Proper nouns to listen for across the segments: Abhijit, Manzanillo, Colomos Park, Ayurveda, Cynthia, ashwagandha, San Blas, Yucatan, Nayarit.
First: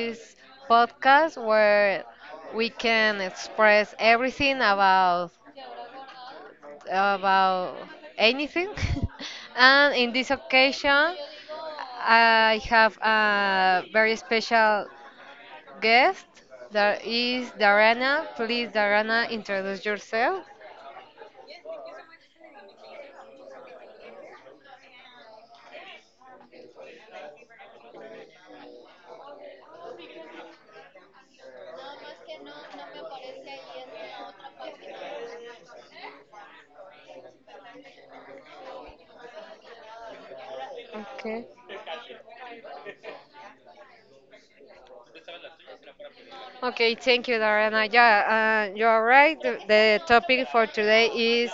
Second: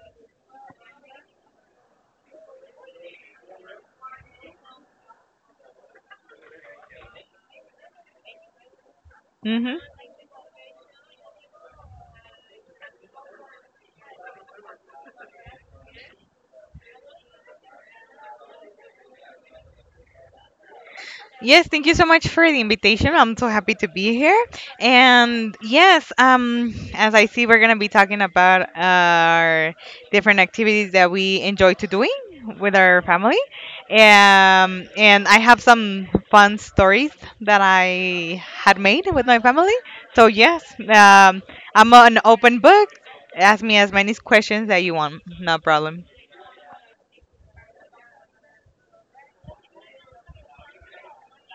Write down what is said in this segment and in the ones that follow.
this podcast where we can express everything about anything. Hmm. And in this occasion, I have a very special guest. That is Darana. Please, Darana, introduce yourself. Yes, thank you so much for the invitation. I'm so happy to be here. And yes, as I see, we're gonna be talking about our different activities that we enjoy to doing with our family. And I have some fun stories that I had made with my family. So yes, um, Okay. I'm an open book. Ask me as many questions that you want. No problem. Okay, thank you, Dariana. Yeah, you're right. The topic for today is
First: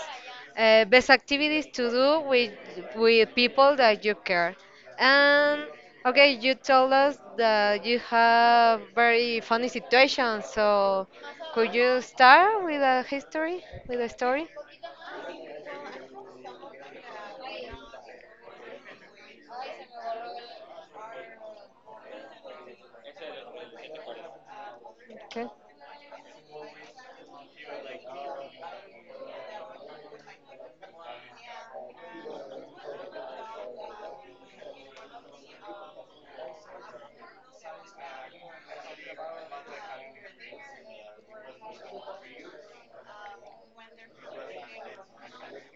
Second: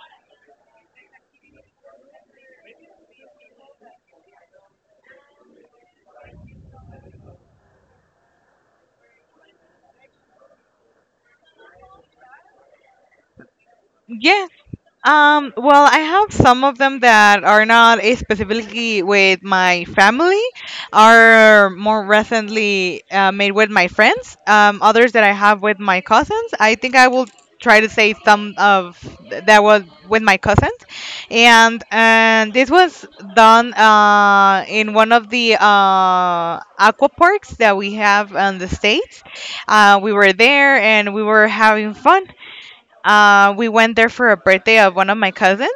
best activities to do with people that you care. And okay, you told us that you have very funny situations. So, could you start with a history, with a story? Yes. Well, I have some of them that are not specifically with my family, are more recently made with my friends. Others that I Okay. have with my cousins. I think I will try to say some of that was with my cousins, and this was done in one of the aqua parks that we have in the states. We were there and we were having fun. We went there for a birthday of one of my cousins,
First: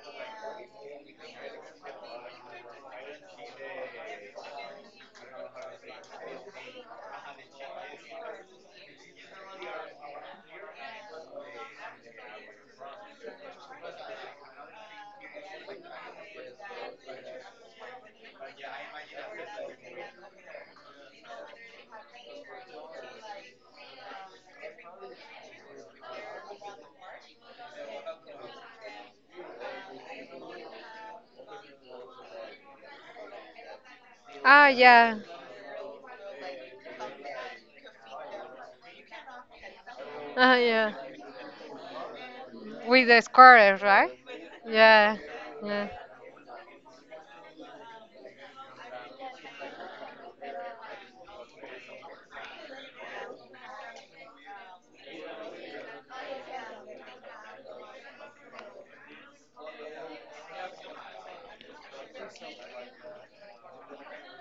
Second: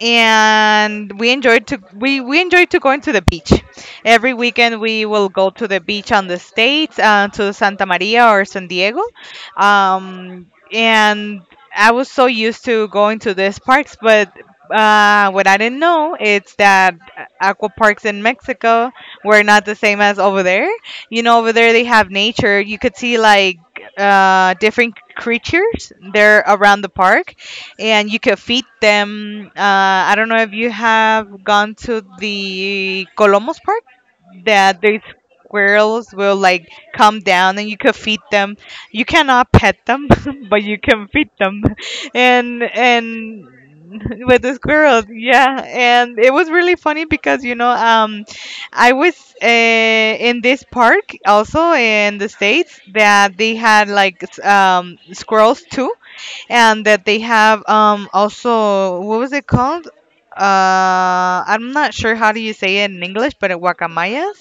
and we enjoyed to going to the beach. Every weekend we will go to the beach on the states to Santa Maria or San Diego, um, and I was so used to going to these parks, but. What I didn't know is that aqua parks in Mexico were not the same as over there. You know, over there they have nature. You could see like different creatures. They're around the park, and you can feed them. I don't know if you have gone to the Colomos Park Ah, that the yeah. squirrels will like come down and you could feed them. You cannot pet them, Ah, but you yeah. can feed them. And With the and squares, right? with the squirrels, Yeah. yeah. Yeah. And it was really funny because I was in this park also in the states that they had like squirrels too and that they have also what was it called? I'm not sure how do you say it in English, but it guacamayas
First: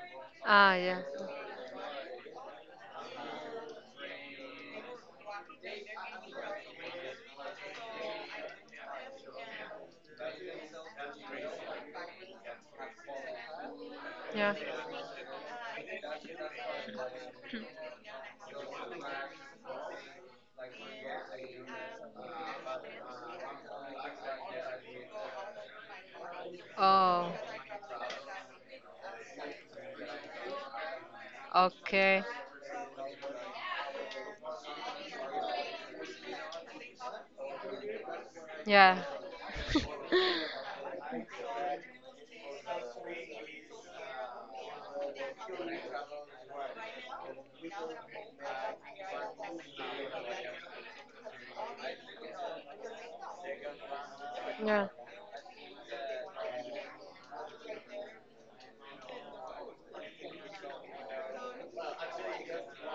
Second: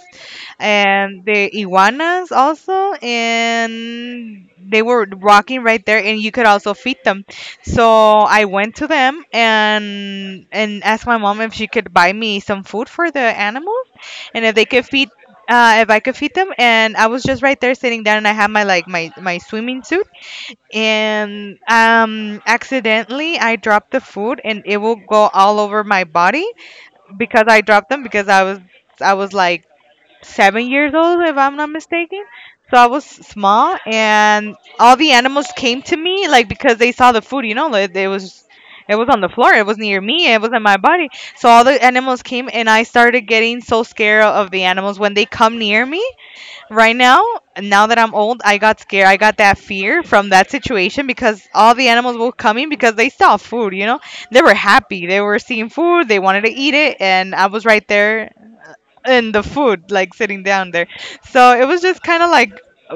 Ah, yeah. and the iguanas also, and they were walking right there, and you could also feed them. So I went to them and asked my mom if she could buy me some food for the animals, and Yeah. If I could feed them. And I was just right there sitting down, and I had my like my swimming suit, and accidentally I dropped the food and it will go all over my body Oh. because I dropped them because I was like 7 years old if I'm not Okay. mistaken. So I was small and all the animals came to me like because they saw the food, you know, like it was it Yeah. was on the floor. It was near me. It was in my body. So all the animals came, and I started getting so scared of the animals when they come near me right now. Now that I'm old, I got scared, I got that fear from that situation because all the animals were coming because they saw food, they were Yeah. happy, they were seeing food, they wanted to eat it, and I was right there in the food, like sitting down there. So it was just kind of like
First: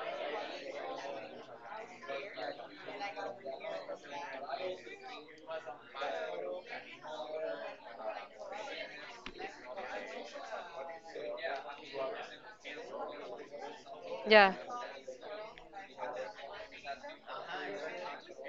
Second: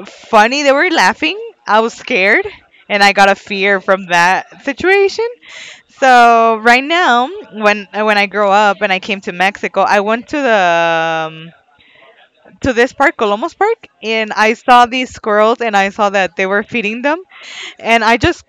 funny, they were laughing, I was scared, and I got a fear from that situation. So right now, when I grow up and I came to Mexico, I went to this park, Colomos Park, and Yeah. I saw these squirrels and I saw that they were feeding them. And I just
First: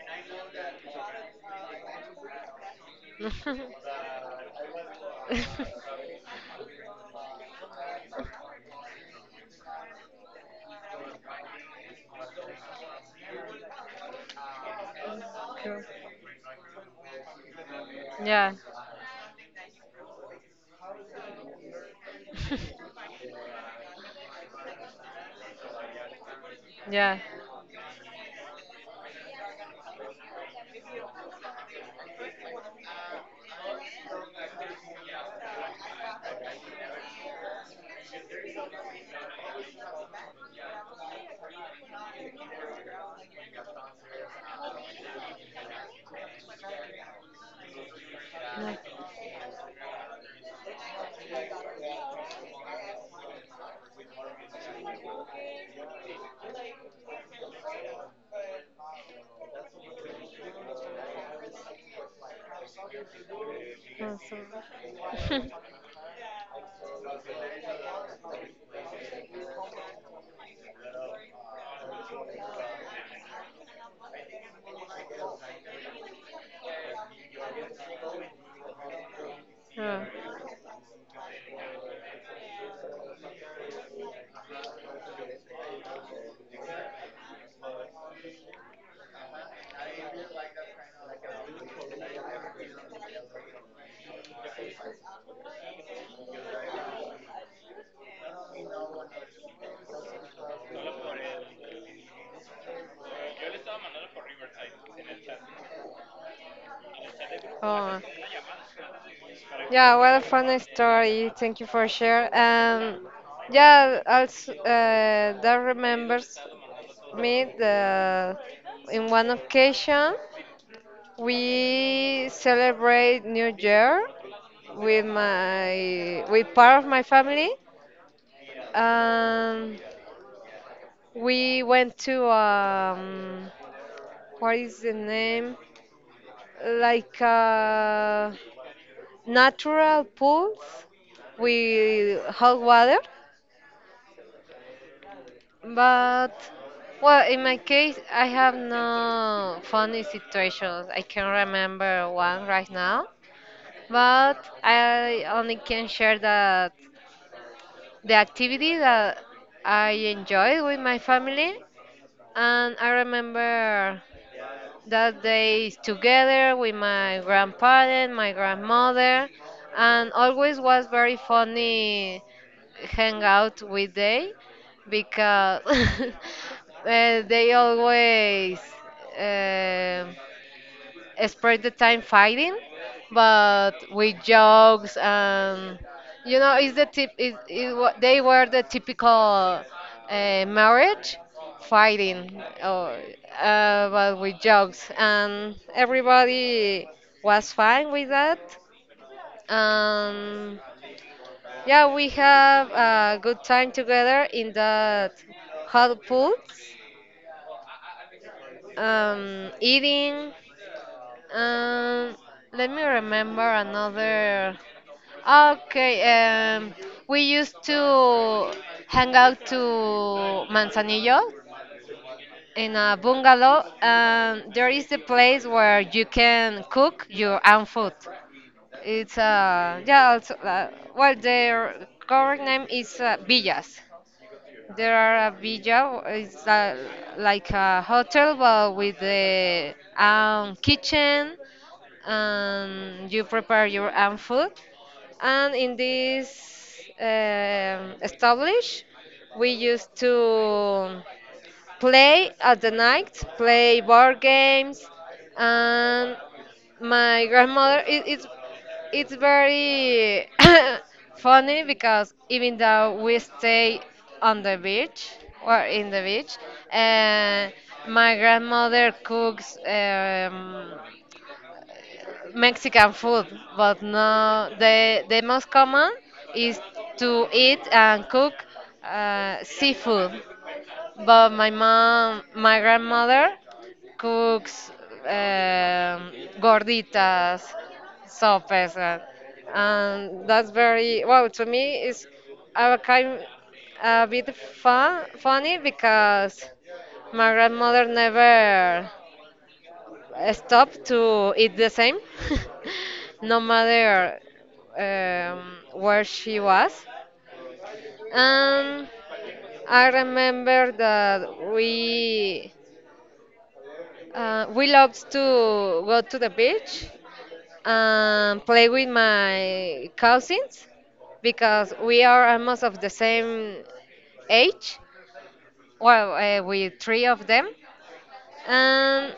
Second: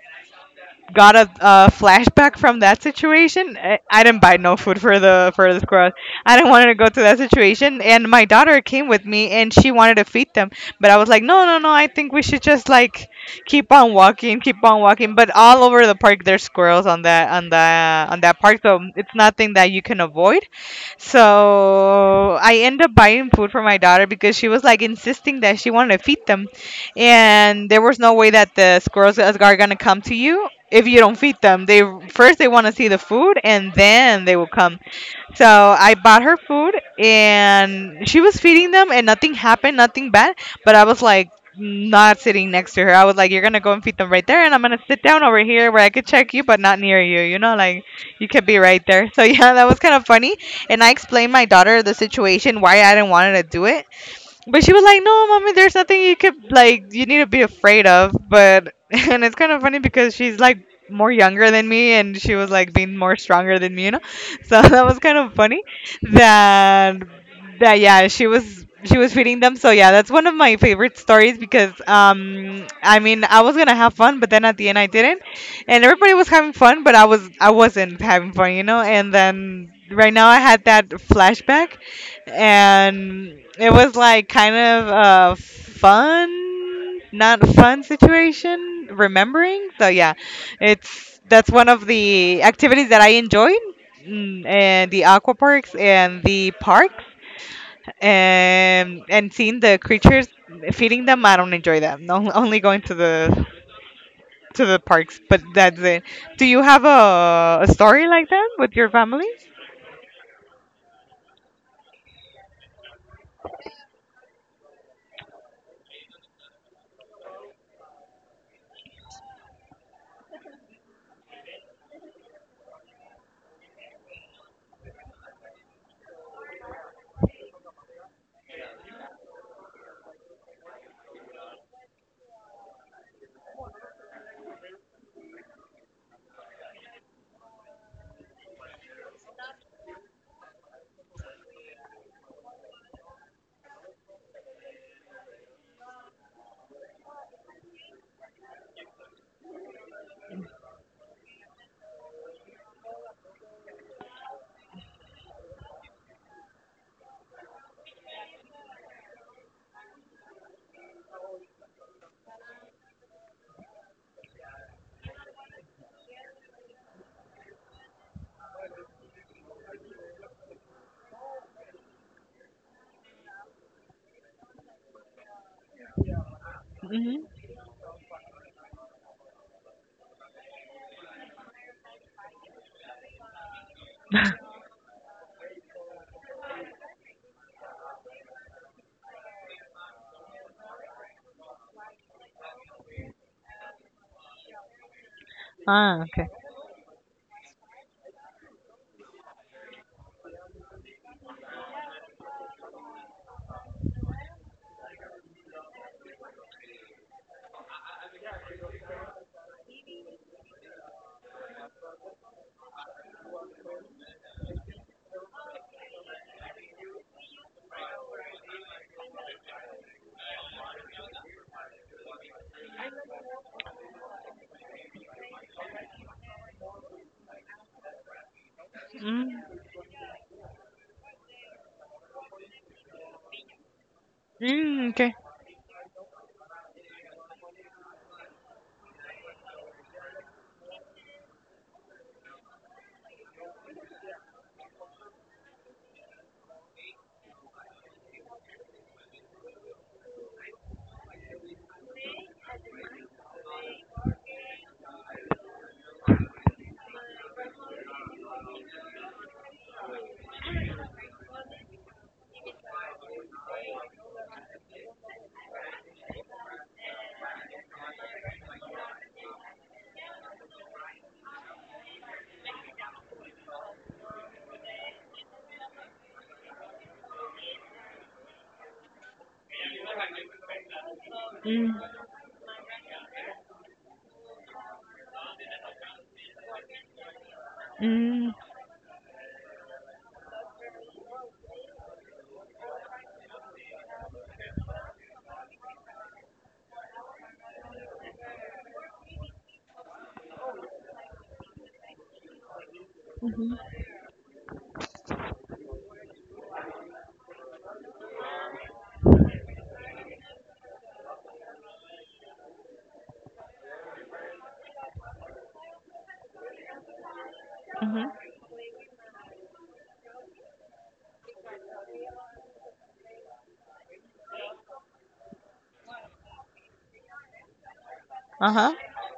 got a flashback from that situation. I didn't buy no food for the squirrels. I didn't want to go through that situation, and my daughter came with me, and she wanted to feed them, but I was like, no, no, no. I think we should just like keep on walking, keep on walking. But all Cool. over the park, there's squirrels on that Yeah. park, so it's nothing that you can avoid. So I end up buying food for my daughter because she was like insisting that she wanted to feed them, Yeah. Yeah. and there was no way that the squirrels are gonna come to you if you don't feed them. They first they want to see the food, and then they will come. So I bought her food, and she was feeding them, and nothing happened, nothing bad. But I was like, not sitting next to her, I was like, you're gonna go and feed them right there and I'm gonna sit down over here where I could check you but not near you, you know, like you could be right there. So yeah, that was kind of funny, and I explained my daughter the situation why I didn't want her to do it. But she was like, "No, mommy, there's nothing you could like you need to be afraid of." But and it's kind of funny because she's like more younger than me, and she was like being more stronger than me, you know. Awesome. So that was kind of funny that that yeah, she was feeding them. So yeah, that's one of my favorite stories because I mean I was gonna have fun, but then at the end I didn't, and everybody was having fun, but I wasn't having fun, you know. And then Yeah. right now I had that flashback, and it was like kind of a fun, not fun situation. Remembering, so yeah, it's that's one of the activities that I enjoyed, and the aqua parks and the parks, and seeing the creatures, feeding them. I don't enjoy that. No, only going to the parks, but that's it. Do you have a Oh, story like that with your family? yeah, what a funny story. Thank you for share. Yeah, also that remembers me the in one occasion. We celebrate New Year with my with part of my family. Um, we went to what is the name? Like a natural pools with hot water. But well, in my case, I have no funny situations. I can remember one right now, but I only can share that the activity that I enjoy with my family, and I remember that days together with my grandparent, my grandmother, and always was very funny hangout with they because Hmm. they always um spend the time fighting, but with jokes and you know, it's the tip. They were the typical marriage fighting, or, but with jokes, and Ah, okay. everybody was fine with that. Um, yeah, we have a good time together in that hot pool, eating. Um, let me remember another. Okay, um, we used to hang out to Manzanillo in a bungalow. There is the place where you can cook your own food. It's Mm, yeah, also, well, their correct name is villas. mm, There are a villa, it's like a hotel but with the kitchen, you prepare your own food. And in this establish, we used to play at the night, play board games, and my grandmother it's very funny because even though we stay on the beach or in the beach, uh, my grandmother cooks. Mexican food, but no, the most common is to eat and cook seafood. But my okay. mom, my grandmother cooks um, gorditas, Mm. sopes, and that's very well to me. It's a kind a bit funny because my grandmother never stop to eat the same, no matter where she was. And I remember that we loved to go to the beach Mmh mh. and play with my cousins because we are almost of the same age. Well, with three of them, Ah ah. and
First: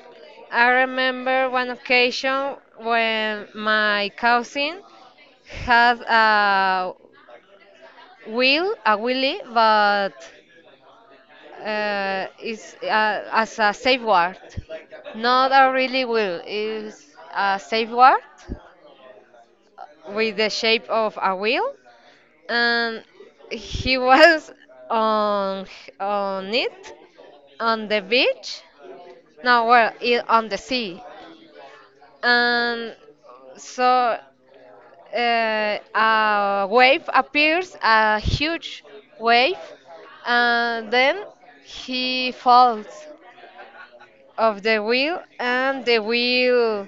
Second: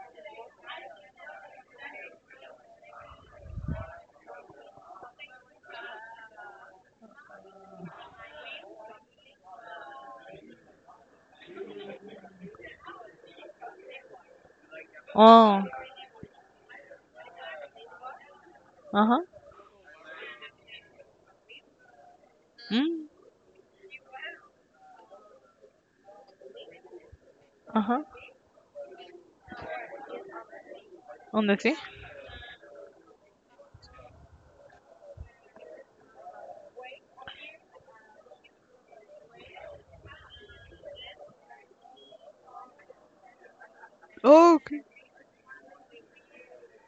I remember one occasion when my cousin had a wheel, a wheelie, but it's as a safeguard, not Oh. a really wheel. It's a safeguard Ah. with the shape of a wheel, Mm. Mmh. and he was on on it Ah on the ah. beach. No, well, on the sea. En. Um, so a wave appears, a huge wave, and then he falls Oh, of okay. the wheel, and the wheel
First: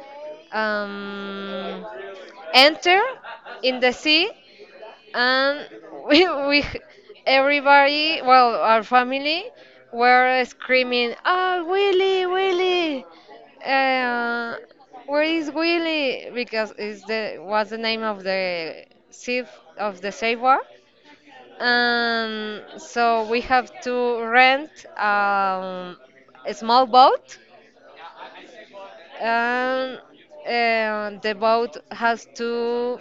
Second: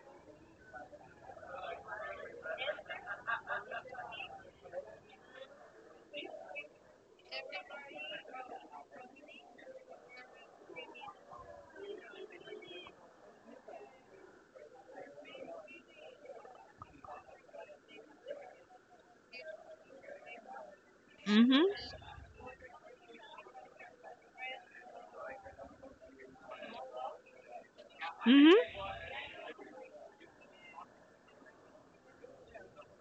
um, enter in the sea, and we everybody well our family were screaming oh willie willie uh, where is willie because it's the was the name of the chief of the saver Mhm. and so we have to rent um, a small boat Mhm. and the boat has to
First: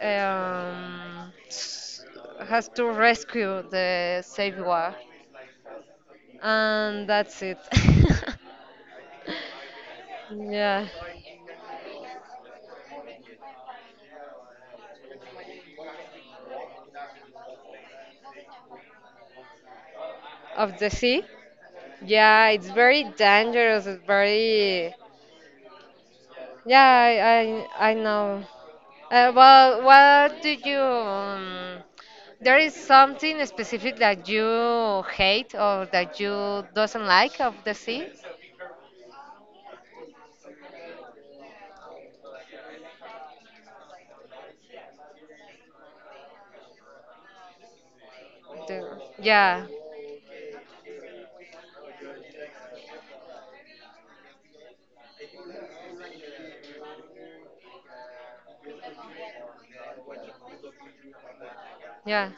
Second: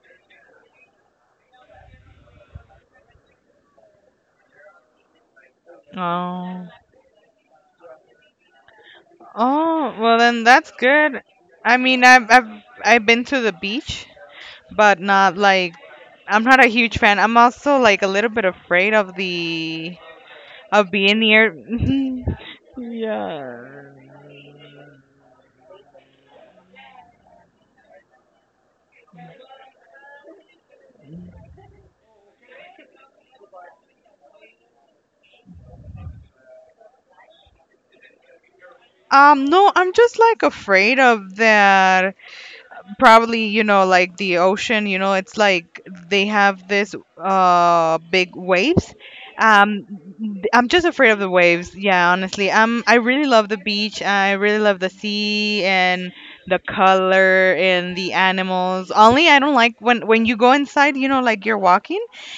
um, s- has to rescue the savior, Oh. and that's it. Oh, well then that's yeah, good. I mean, I've been to the beach, but not like I'm not a huge fan. I'm also like a little bit afraid of the of the of being sea. near. Yeah, it's very Yeah. dangerous. It's very. Yeah, I know. Well, what do you? There is something specific that you hate or that you doesn't like of the sea. No, I'm just like afraid of that probably, you know, like the ocean, you know, it's like they have this big waves. The, yeah, Um th- i'm just afraid of the waves. Yeah, honestly, I really love the beach, I really love the sea and the color and the animals. Only I don't like when you go inside, you know, like you're walking yeah,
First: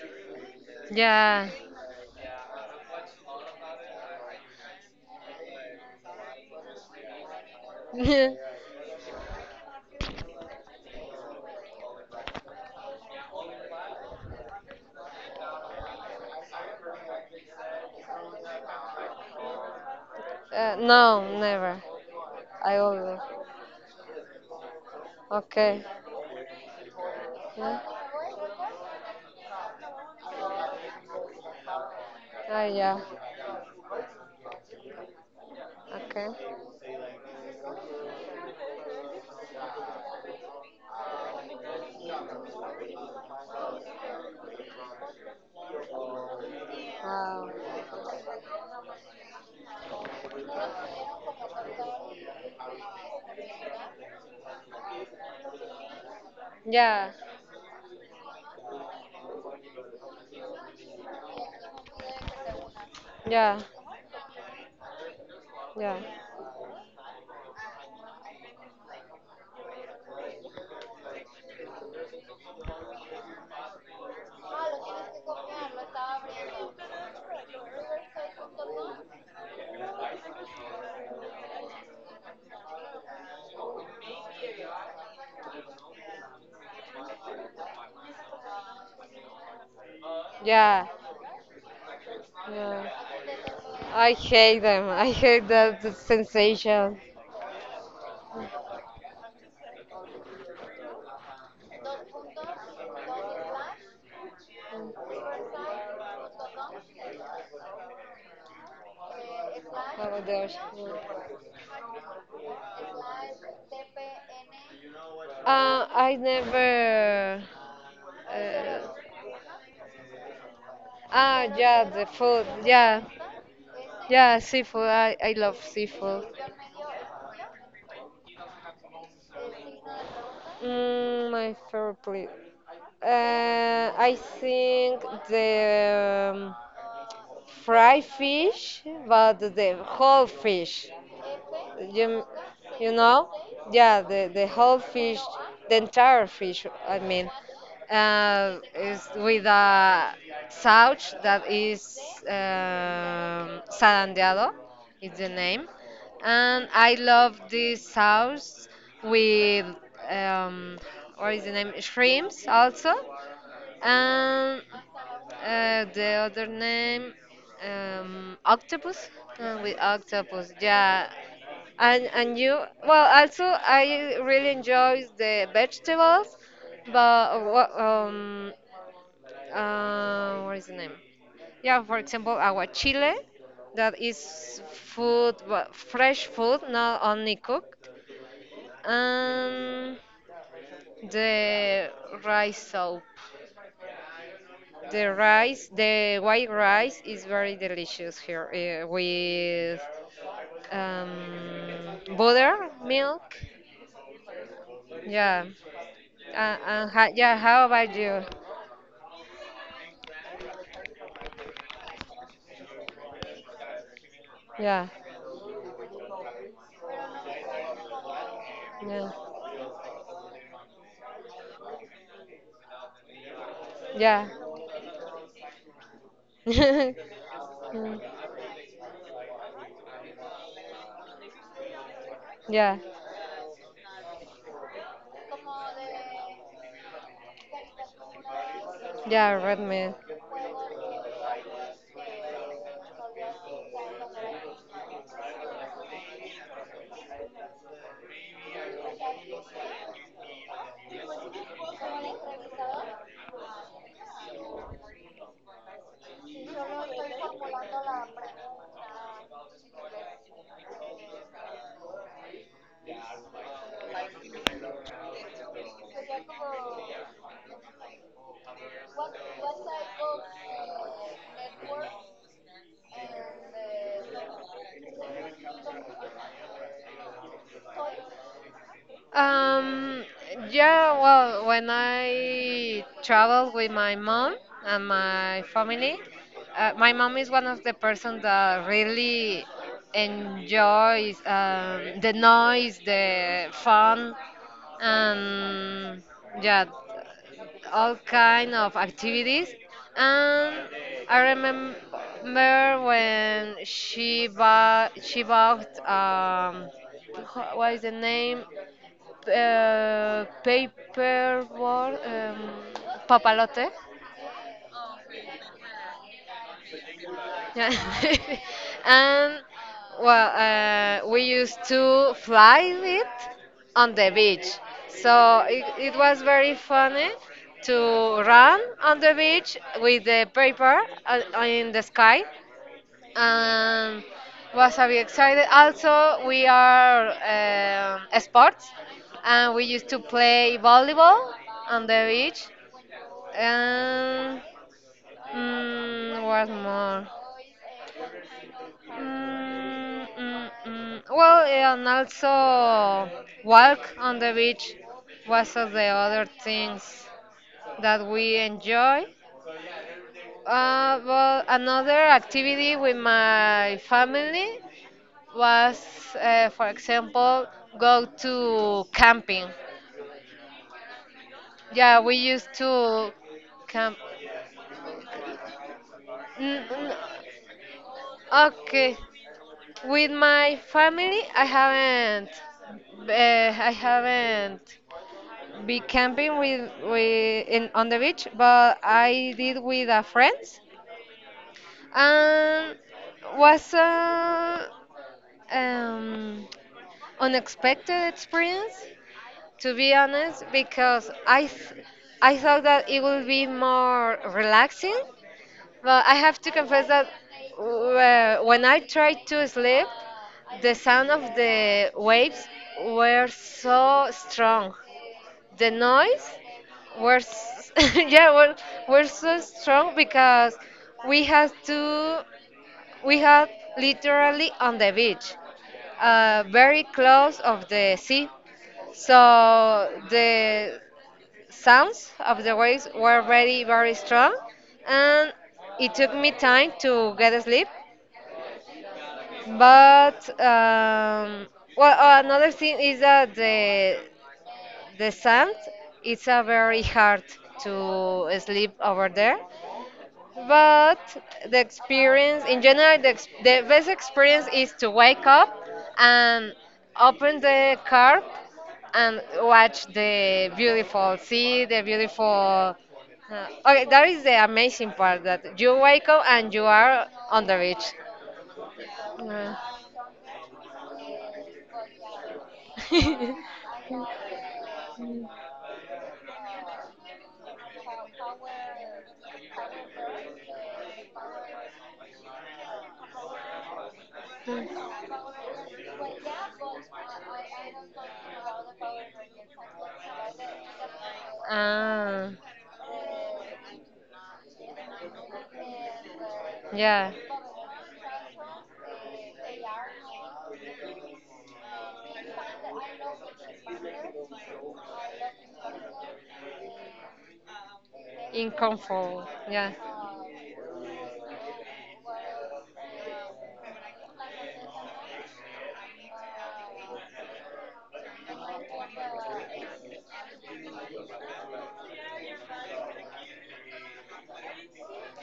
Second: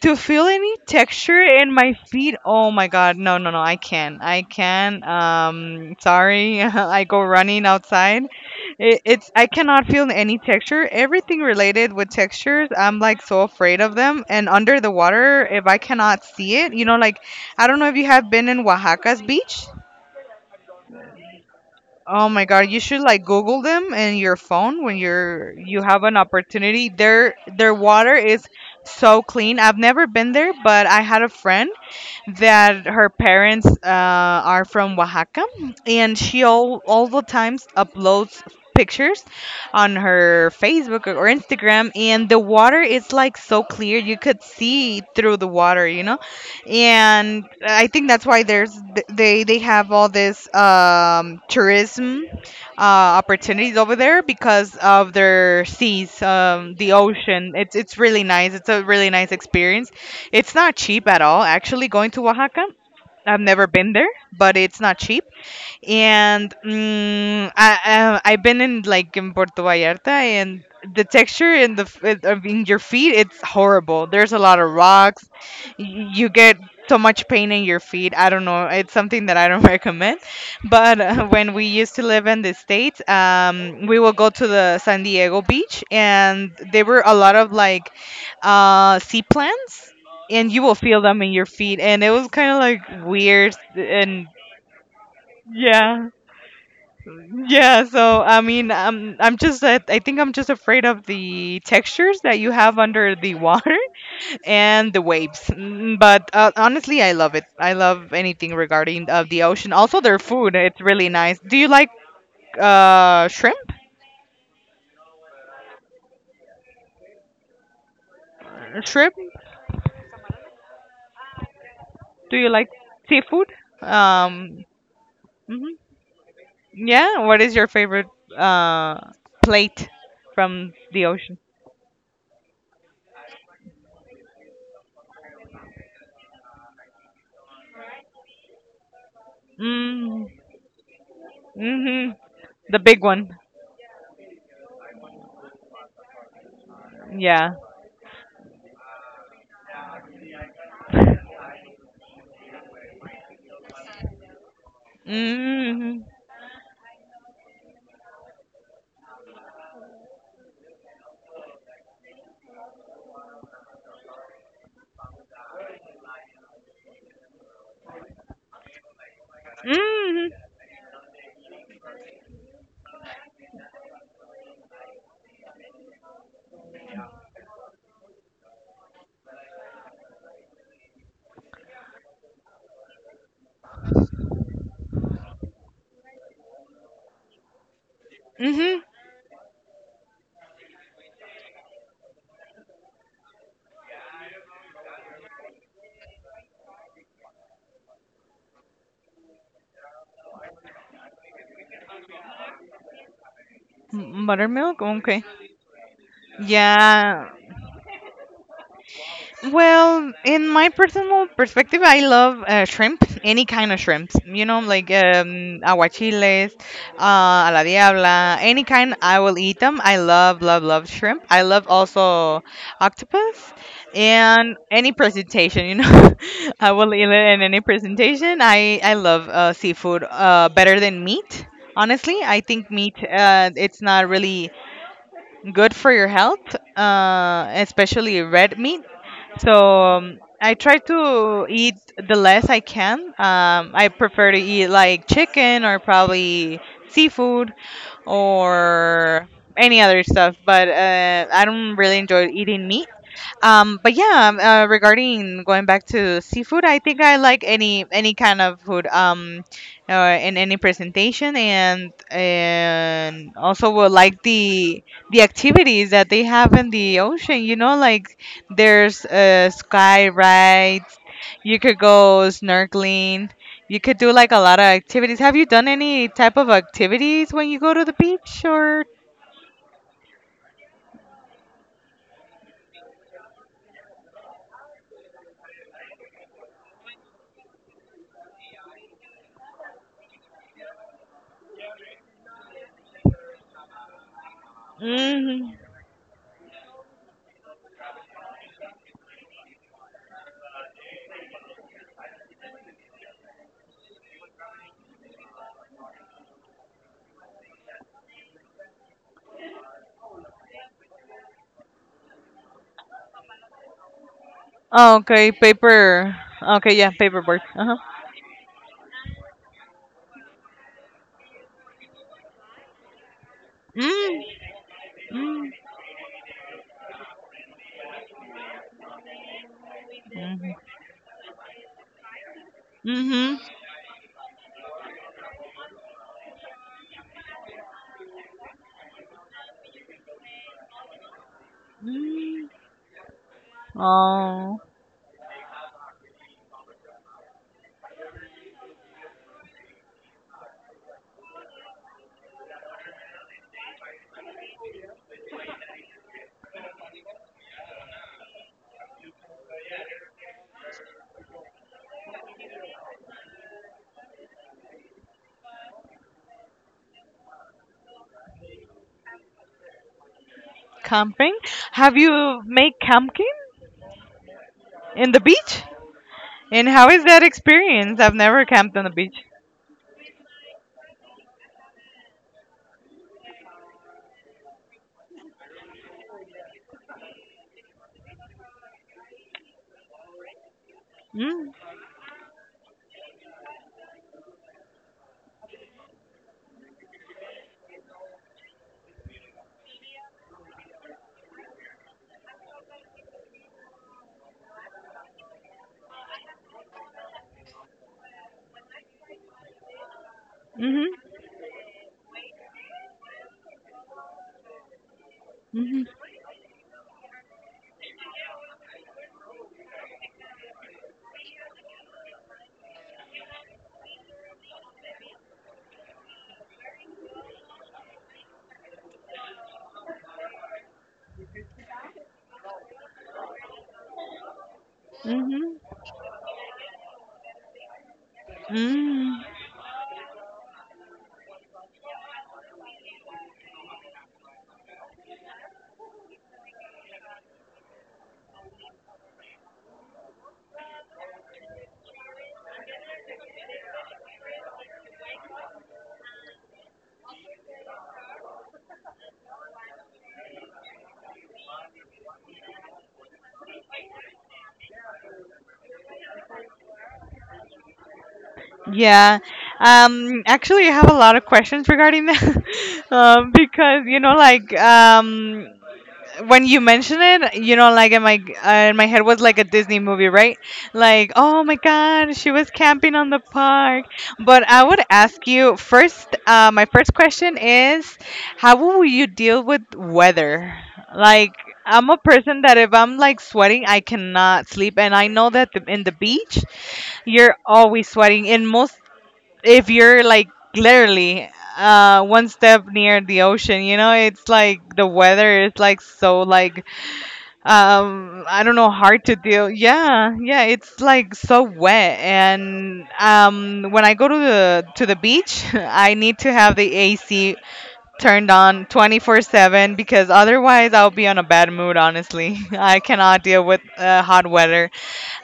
to feel any texture in my feet. Oh my god, no, no, no, I can't, I can't, sorry. I go running outside. yeah. It's I cannot feel any texture, everything related with textures I'm like so afraid of them, and under the water if I cannot see it, you know, like I don't know if you have been in Oaxaca's beach. No, never. Oh my god, I you should always. like Google them in your phone when you Okay. have an opportunity. Their Yeah. water is so clean. I've never been there, but I had a friend Ah, that yeah. her parents are from Oaxaca, and Okay. she all the times uploads pictures on her Facebook or Instagram, and the water is like so clear you could see through the water, you know, and Wow. I think that's why there's th- they have all this tourism uh, opportunities over there because of their seas, the Yeah. ocean. It's really nice. It's a really nice experience. It's not cheap at all. Actually, going to Oaxaca, I've Yeah. never been there, but it's not cheap, Yeah. and I've been in Puerto Vallarta, and the texture in the f- it- of in your feet it's horrible. There's a lot of rocks. You get so much pain in your feet. I don't know. It's something that I don't recommend. But when we used to live in the states, we will go to the San Diego beach, and there were a lot of like sea plants. And you will Yeah. feel them in your feet, and it was kind of Yeah. like weird I and hate them. I hate that yeah. sensation. Yeah, so I mean, I'm just I think I'm just afraid of the textures that you have under the water and the waves. But honestly, I love it. I love anything regarding of the ocean. Also, their Oh, food, gosh. it's really nice. Do you like shrimp? I never. Uh, Shrimp? Ah, yeah, the Do food. you like Yeah, seafood? yeah, Um, seafood. I love mhm. seafood. Yeah. What is your favorite uh plate from the Mm, ocean? my favorite. I think the. Fry fish, but the Mm, whole fish. mhm. You, The you big know? one. Yeah, the whole fish, the entire fish, I mean, Yeah. Is with a sauce that is salandeado, is the name. Hmm. And I love this sauce with, um, what is the name? Shrimps also. And. The other name, octopus. With Mm. octopus, yeah. And you, well, also I really enjoy the vegetables, but what is the name? Yeah, for example, aguachile, that is food, but fresh food, not only cooked, Hmm. Mm. and the rice soup. The rice, the white rice is very delicious here with butter, milk. Hmm. Buttermilk? Okay. Yeah. Yeah. Yeah, how about you? Well, in my personal perspective, I love shrimp, any kind of shrimps. You know, Yeah. like aguachiles, a la diabla, any kind, Yeah. I will eat them. I love, love, love shrimp. I love also octopus Yeah. and any presentation, you know. I will eat it in any Mm, presentation. I love seafood better than meat. Honestly, I think yeah. meat, it's not really good for your health, especially red meat. Yeah, So red meat. um, I try to eat the less I can. I prefer to eat like chicken or probably seafood or any other stuff, but I don't really enjoy eating meat. But yeah, regarding going back to seafood, I think I like any kind of food, in any presentation, and also will like the activities that they have in the ocean. Like there's sky rides. You could go snorkeling. You could do like a lot of activities. Have you done any type of activities when you go to the beach or? Um, yeah, well, when I travel with my mom and my family, my mom is one of the person that really enjoys the noise, the fun, Hmm. and yeah, all kind of activities. And I remember when she bought what is the name? Paper war, papalote. Okay, paper. Okay, yeah, paperwork. Yeah. And well, we used to fly it on the Mm, beach. So mm, it was very funny to run on the beach with the mhm, paper in the sky. mhm, And was very excited. Also, we are sports, and we used to play volleyball on the mm. beach. Um, Oh, mm, what more? Mm, mm, mm. Well, and also walk on the beach was of the other things that we enjoy. Well, another activity with my family was, for example, go to camping. camping. Have Yeah, we you used made to camping camp. in the beach? And Mm, how is that mm, experience? I've never camped on the okay. beach. With my family, I haven't. I haven't be camping with in on the beach, but I did with a friends, Mm, and was a um, unexpected experience, to be honest, because I thought that it would be more relaxing. Well, I have to confess that when I tried to sleep, the mm-hmm, sound of the waves were so strong. The mm-hmm, were s- yeah were, were so strong because we had to we had literally on the beach, very close of the sea. So the sounds of the waves were very, very strong, and mm-hmm, it took me time to get asleep. mm. But well, another thing is that the sand it's a very hard to sleep over there but the experience, in general, the best experience is to wake up and open the car and watch the beautiful sea, the beautiful. Okay, that is the amazing part that you wake up and you are on the beach. Yeah. Uh, Actually, I have a lot of questions regarding that. Because like, when you mention it, in my head was like a Disney movie, right? Like, oh my God, she was camping on the park. But I would ask you first. My first question is, how will you deal with weather? Like, I'm a ah. person that if I'm like sweating, I cannot sleep, and I know that in the beach, Yeah. you're always sweating. In most, if you're like literally one step near the ocean, it's like the weather is like so like, I In don't know, hard to comfort. deal. Yeah. Yeah, yeah, it's like so wet. And when I go to the beach, I need to have the AC turned on 24/7 because otherwise I'll be on a bad mood, honestly. I cannot deal with hot weather.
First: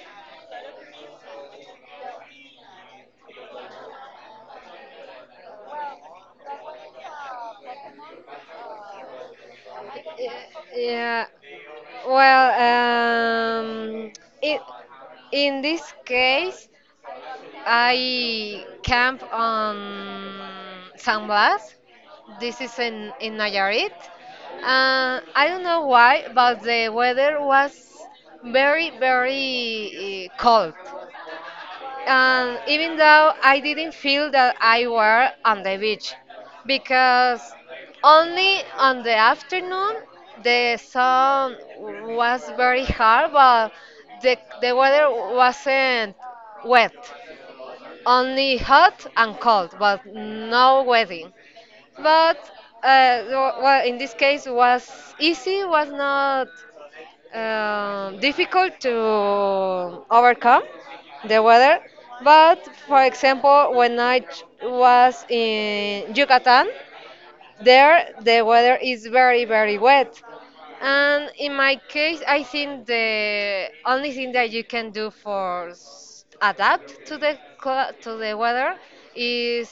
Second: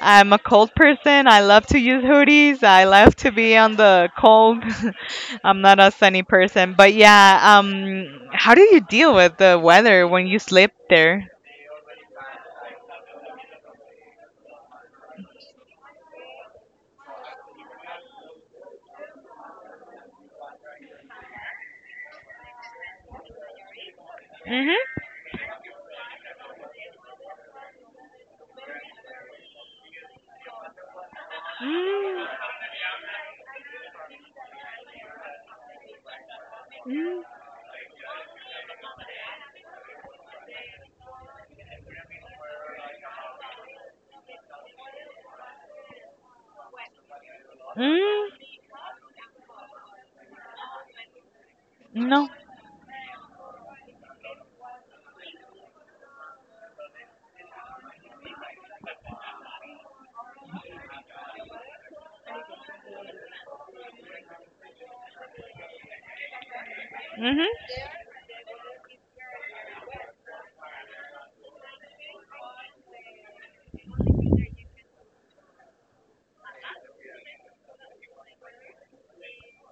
I'm a cold person. I love to use hoodies. I love to be on the cold. I'm not a sunny person. But yeah, how do you deal with the weather when Yeah. you sleep Yeah. there? Well, it, in this case, I camp on San Blas. This is in Nayarit. Mhm. I don't know why, but the weather was very, very cold. And even though I didn't feel that I were on the beach because only on the afternoon the sun was very hard but the weather wasn't wet Mm, only hot and cold but no wedding no. but well, in this case was easy was not difficult to overcome the weather. But for example, when was in Yucatan, Mhm. there, the weather is very, very wet. And in my case, I think the only thing that you can do for adapt to the to the weather is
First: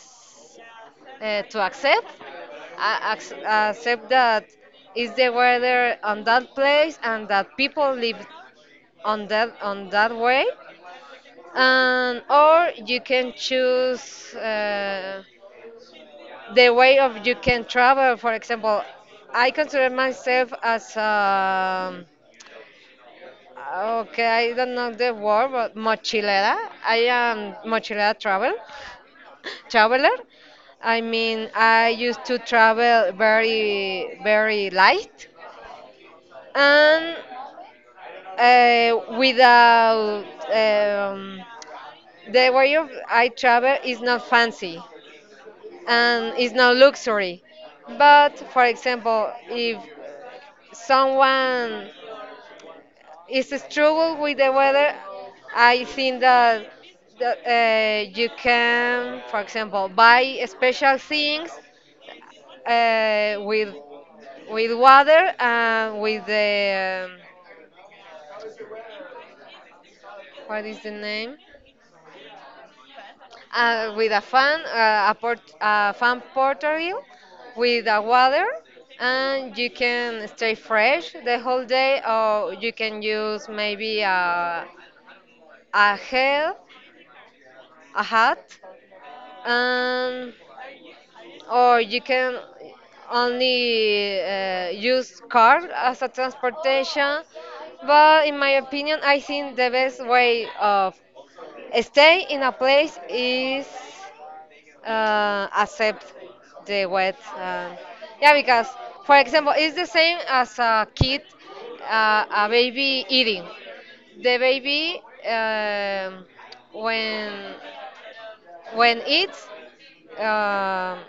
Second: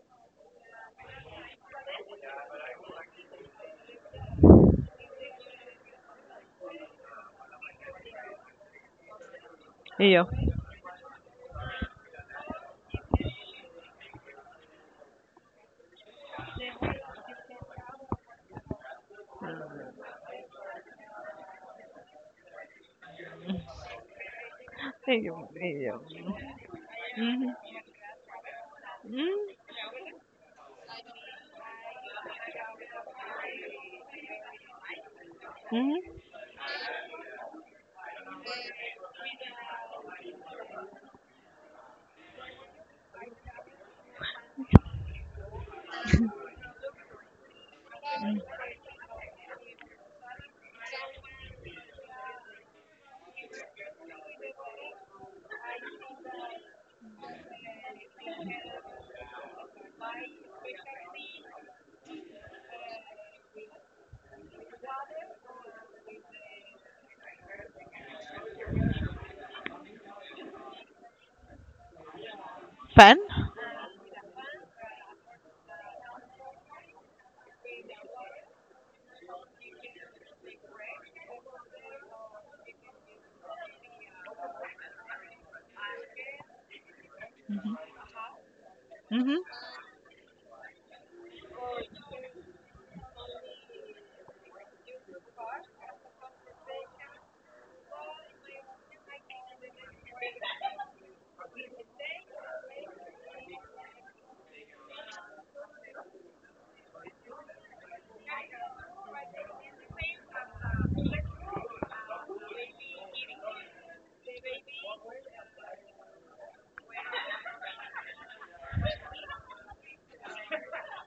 to accept accept that is the weather on that place and that people live on that Yo. way and or you can choose the way of you can travel for example I consider myself as okay I don't know the word Yo. but Yo. mochilera I am Mhm. mochilera travel Mm, traveler I mean I used to travel very very light mhm. and without um, the way of I travel is not fancy and it's not luxury. But for example, if someone is struggle with the weather, I think that you can, for example, buy special things uh, with with water and with the what is the name? Fan? With a fan, a fan portable with a water, and you can stay fresh the whole day, or you can use maybe a hat, a hat Mhm. um, or you can only use car as a transportation but in my opinion I think the best way of stay in a place is accept the wet yeah because for example it's the same as a kid a baby eating the baby um, when eats um,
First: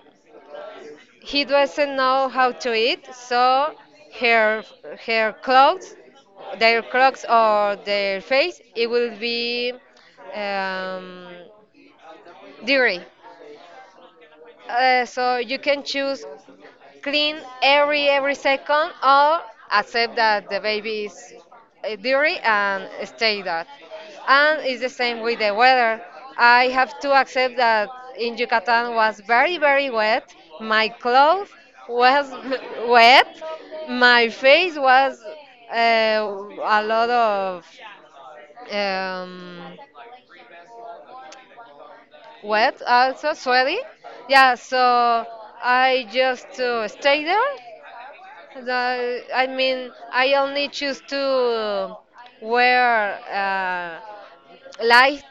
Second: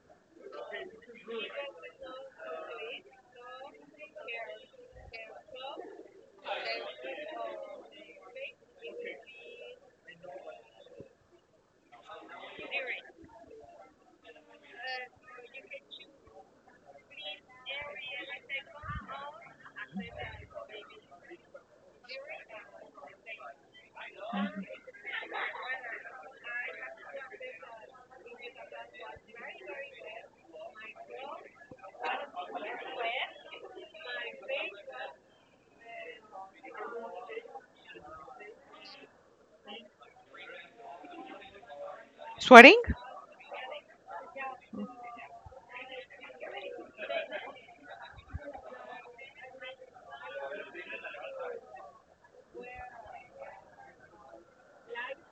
he doesn't know how to eat, so her her clothes, their clothes or their face, it will be um, dirty. So you can choose clean every second or accept that the baby is dirty and stay that. And it's the same with the weather. I have to accept that in Yucatan was very very wet. My clothes was wet. My face was a lot of um, wet Sweating? also sweaty yeah so I just stay there. I mean I only choose to wear light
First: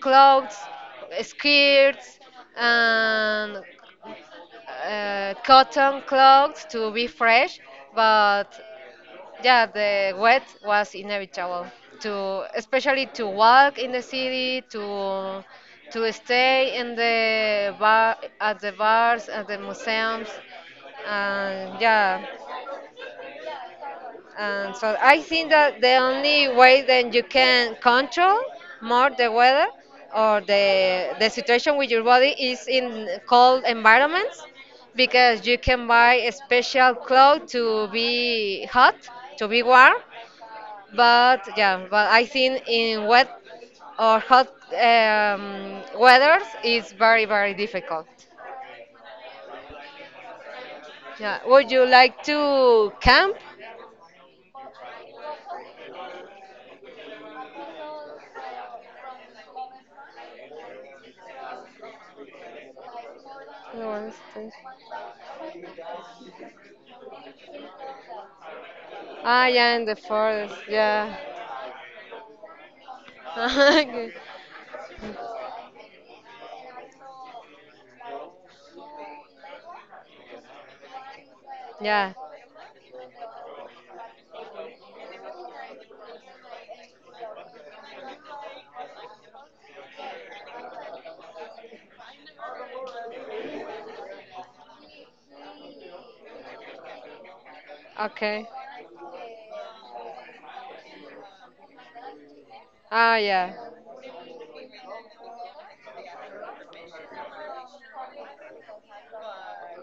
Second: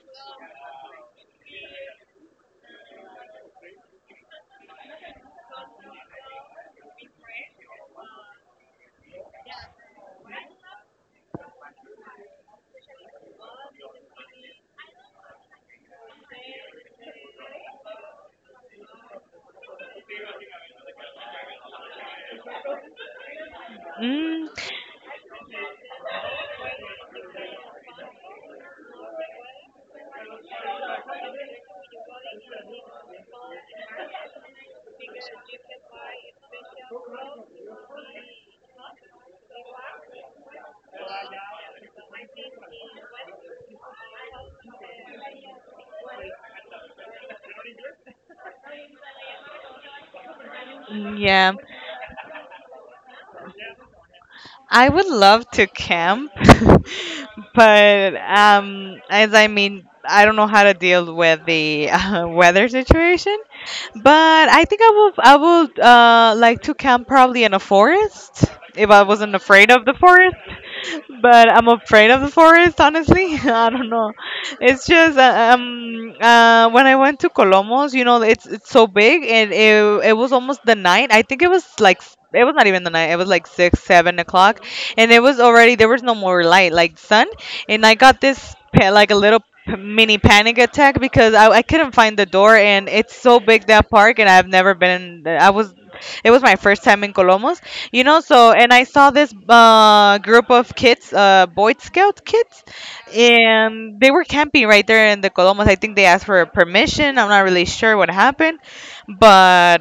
clothes skirts and cotton clothes to be fresh but yeah, the wet was inevitable especially to walk in the city, to stay in the bar at the bars, at the museums, and yeah. Mm, And so I think that the only way that you can control more the weather or the situation with your body is in cold environments because you can buy a special clothes to be hot, to be warm, but yeah, but I think in wet or hot weathers it's very very difficult. Yeah, yeah. would you like to camp? I would love to camp, but as I mean, I don't know how to deal with the weather situation. Or stay? But I think I will. I would like to camp probably in a forest if I wasn't Ah, afraid yeah, in of the the forest, forest. Yeah. but I'm afraid of the forest, honestly. I don't Okay. know. It's just when I went to Colomos, it's so big, and it was almost the night. I think it was like Yeah. s- it was not even the night. It was like 6, 7 o'clock, and it was already there was no more light, like sun, and I got this like a little mini panic attack because I couldn't find the door, and it's so big that park, and I've never been in, I was it was my first time in Colomos, Okay. so, and I saw this group of kids, boy scout kids, Ah, yeah. and they were camping right there in the Colomas. I think they asked for permission. I'm not really sure what happened, but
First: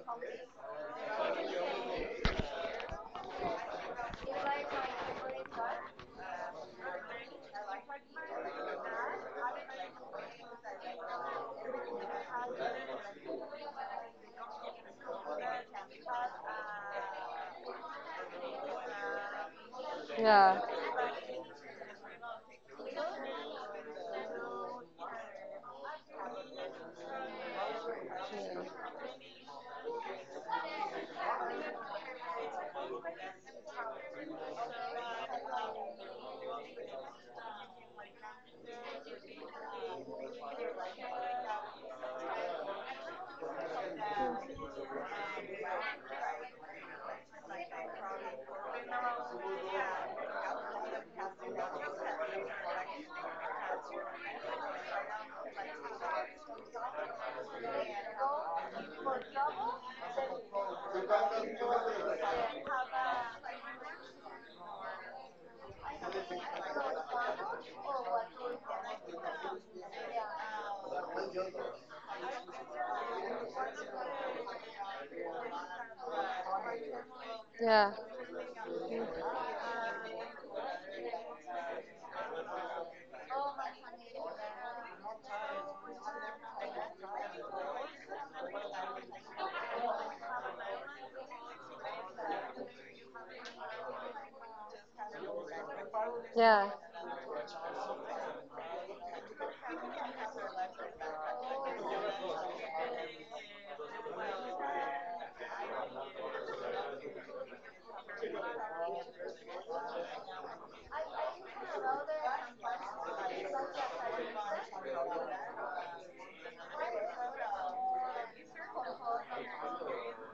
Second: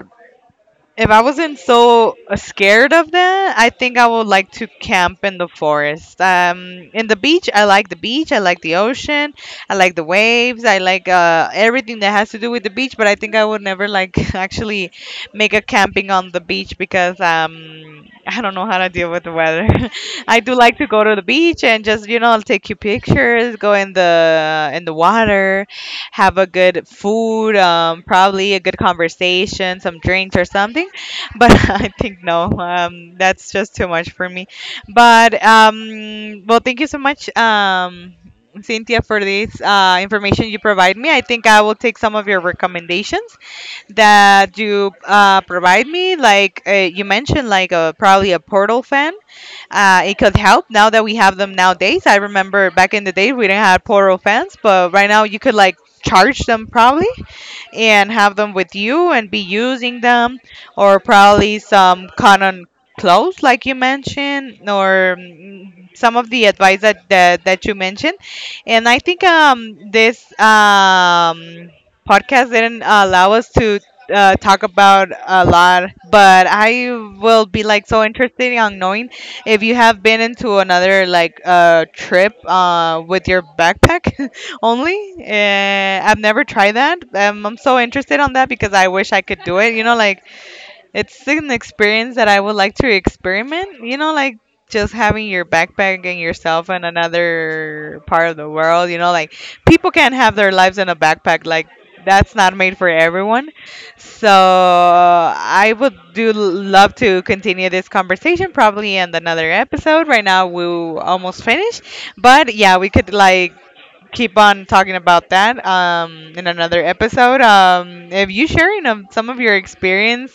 if I wasn't so scared of that, I think I would like to camp in the forest. In the beach, I like the beach. I like the ocean. I like the waves. I like everything that has to do with the beach. But I think I would never like actually make a camping on the beach because I don't know how to deal with the weather. I do Yeah. like to go to the beach and just take your pictures, go in the water, have a good food, probably a good conversation, some drinks or something. But I think no, that's just too much for me. But well, thank you so much, Cynthia, for this information you provide me. I think I will take some of your recommendations that you provide me. Like you mentioned, like a, probably a Portal fan. It could help now that we have them nowadays. I remember back in the day we didn't have portal fans, but right now you could like charge them probably and have them with you and be using them, or probably some cotton clothes, like you mentioned, or some of the advice that, you mentioned. And I think this podcast didn't allow us to talk about a lot, but I will be like Yeah. so interested on knowing if you have been into another like trip with your backpack only. I've never tried that. I'm so interested on that because I wish I could do it. Like it's an experience that I would like to experiment. Like just having your backpack and yourself Yeah. in another part of the world. Like people can't have their lives in a backpack. Like that's not made for everyone. So I would do love to continue this conversation probably in another episode. Right now we almost finished, but yeah, we could like keep on talking about that in another episode. If you sharing of some of your experience,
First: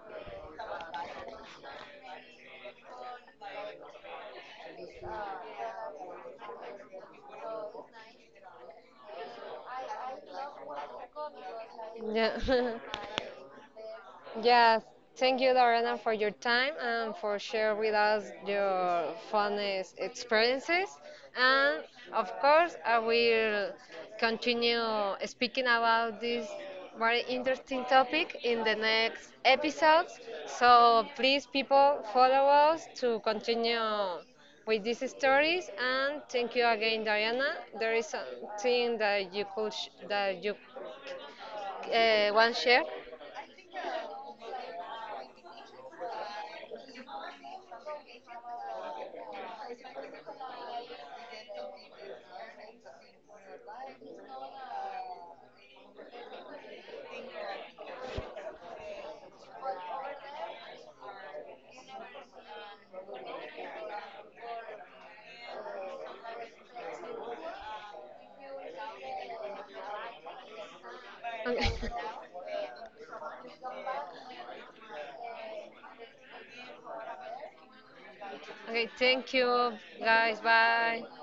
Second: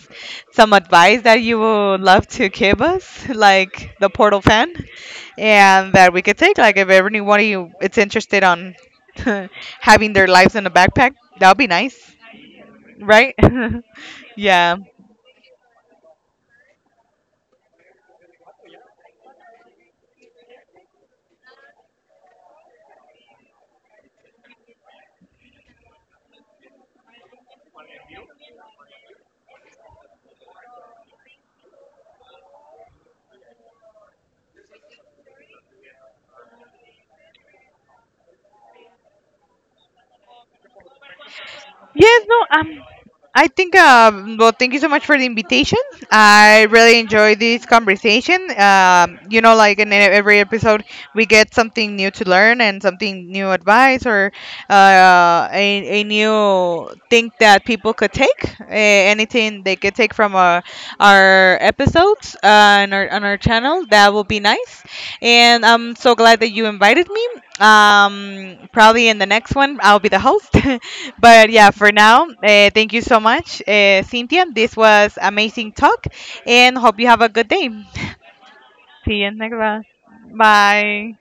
some advice that you would love to give us, like the portal fan, and that we could take, like if anyone of you it's interested on having their lives in a backpack, that would be nice, Yeah. Yeah. right? Yeah. Yes, thank you, Lorena, for your time and for sharing with us your funniest experiences. And of course, I will continue speaking about this very interesting topic in the next episodes. So please, people, follow us to continue with these stories. And thank you again, Diana. There is something that you could that you Yes. No. want to share. I think, well, thank you so much for the invitation. I really enjoy this conversation. Like in every episode, we get something new to learn and something new advice or a new thing that people could take, anything they could take from our episodes on our channel. That will be nice. And I'm so glad that you invited me. Probably in the next one, I'll be the host. But Okay. yeah, for now, thank you so much, Cynthia. This was amazing talk, and hope you have a good day. Okay, See you thank next you class. guys. Bye. Bye.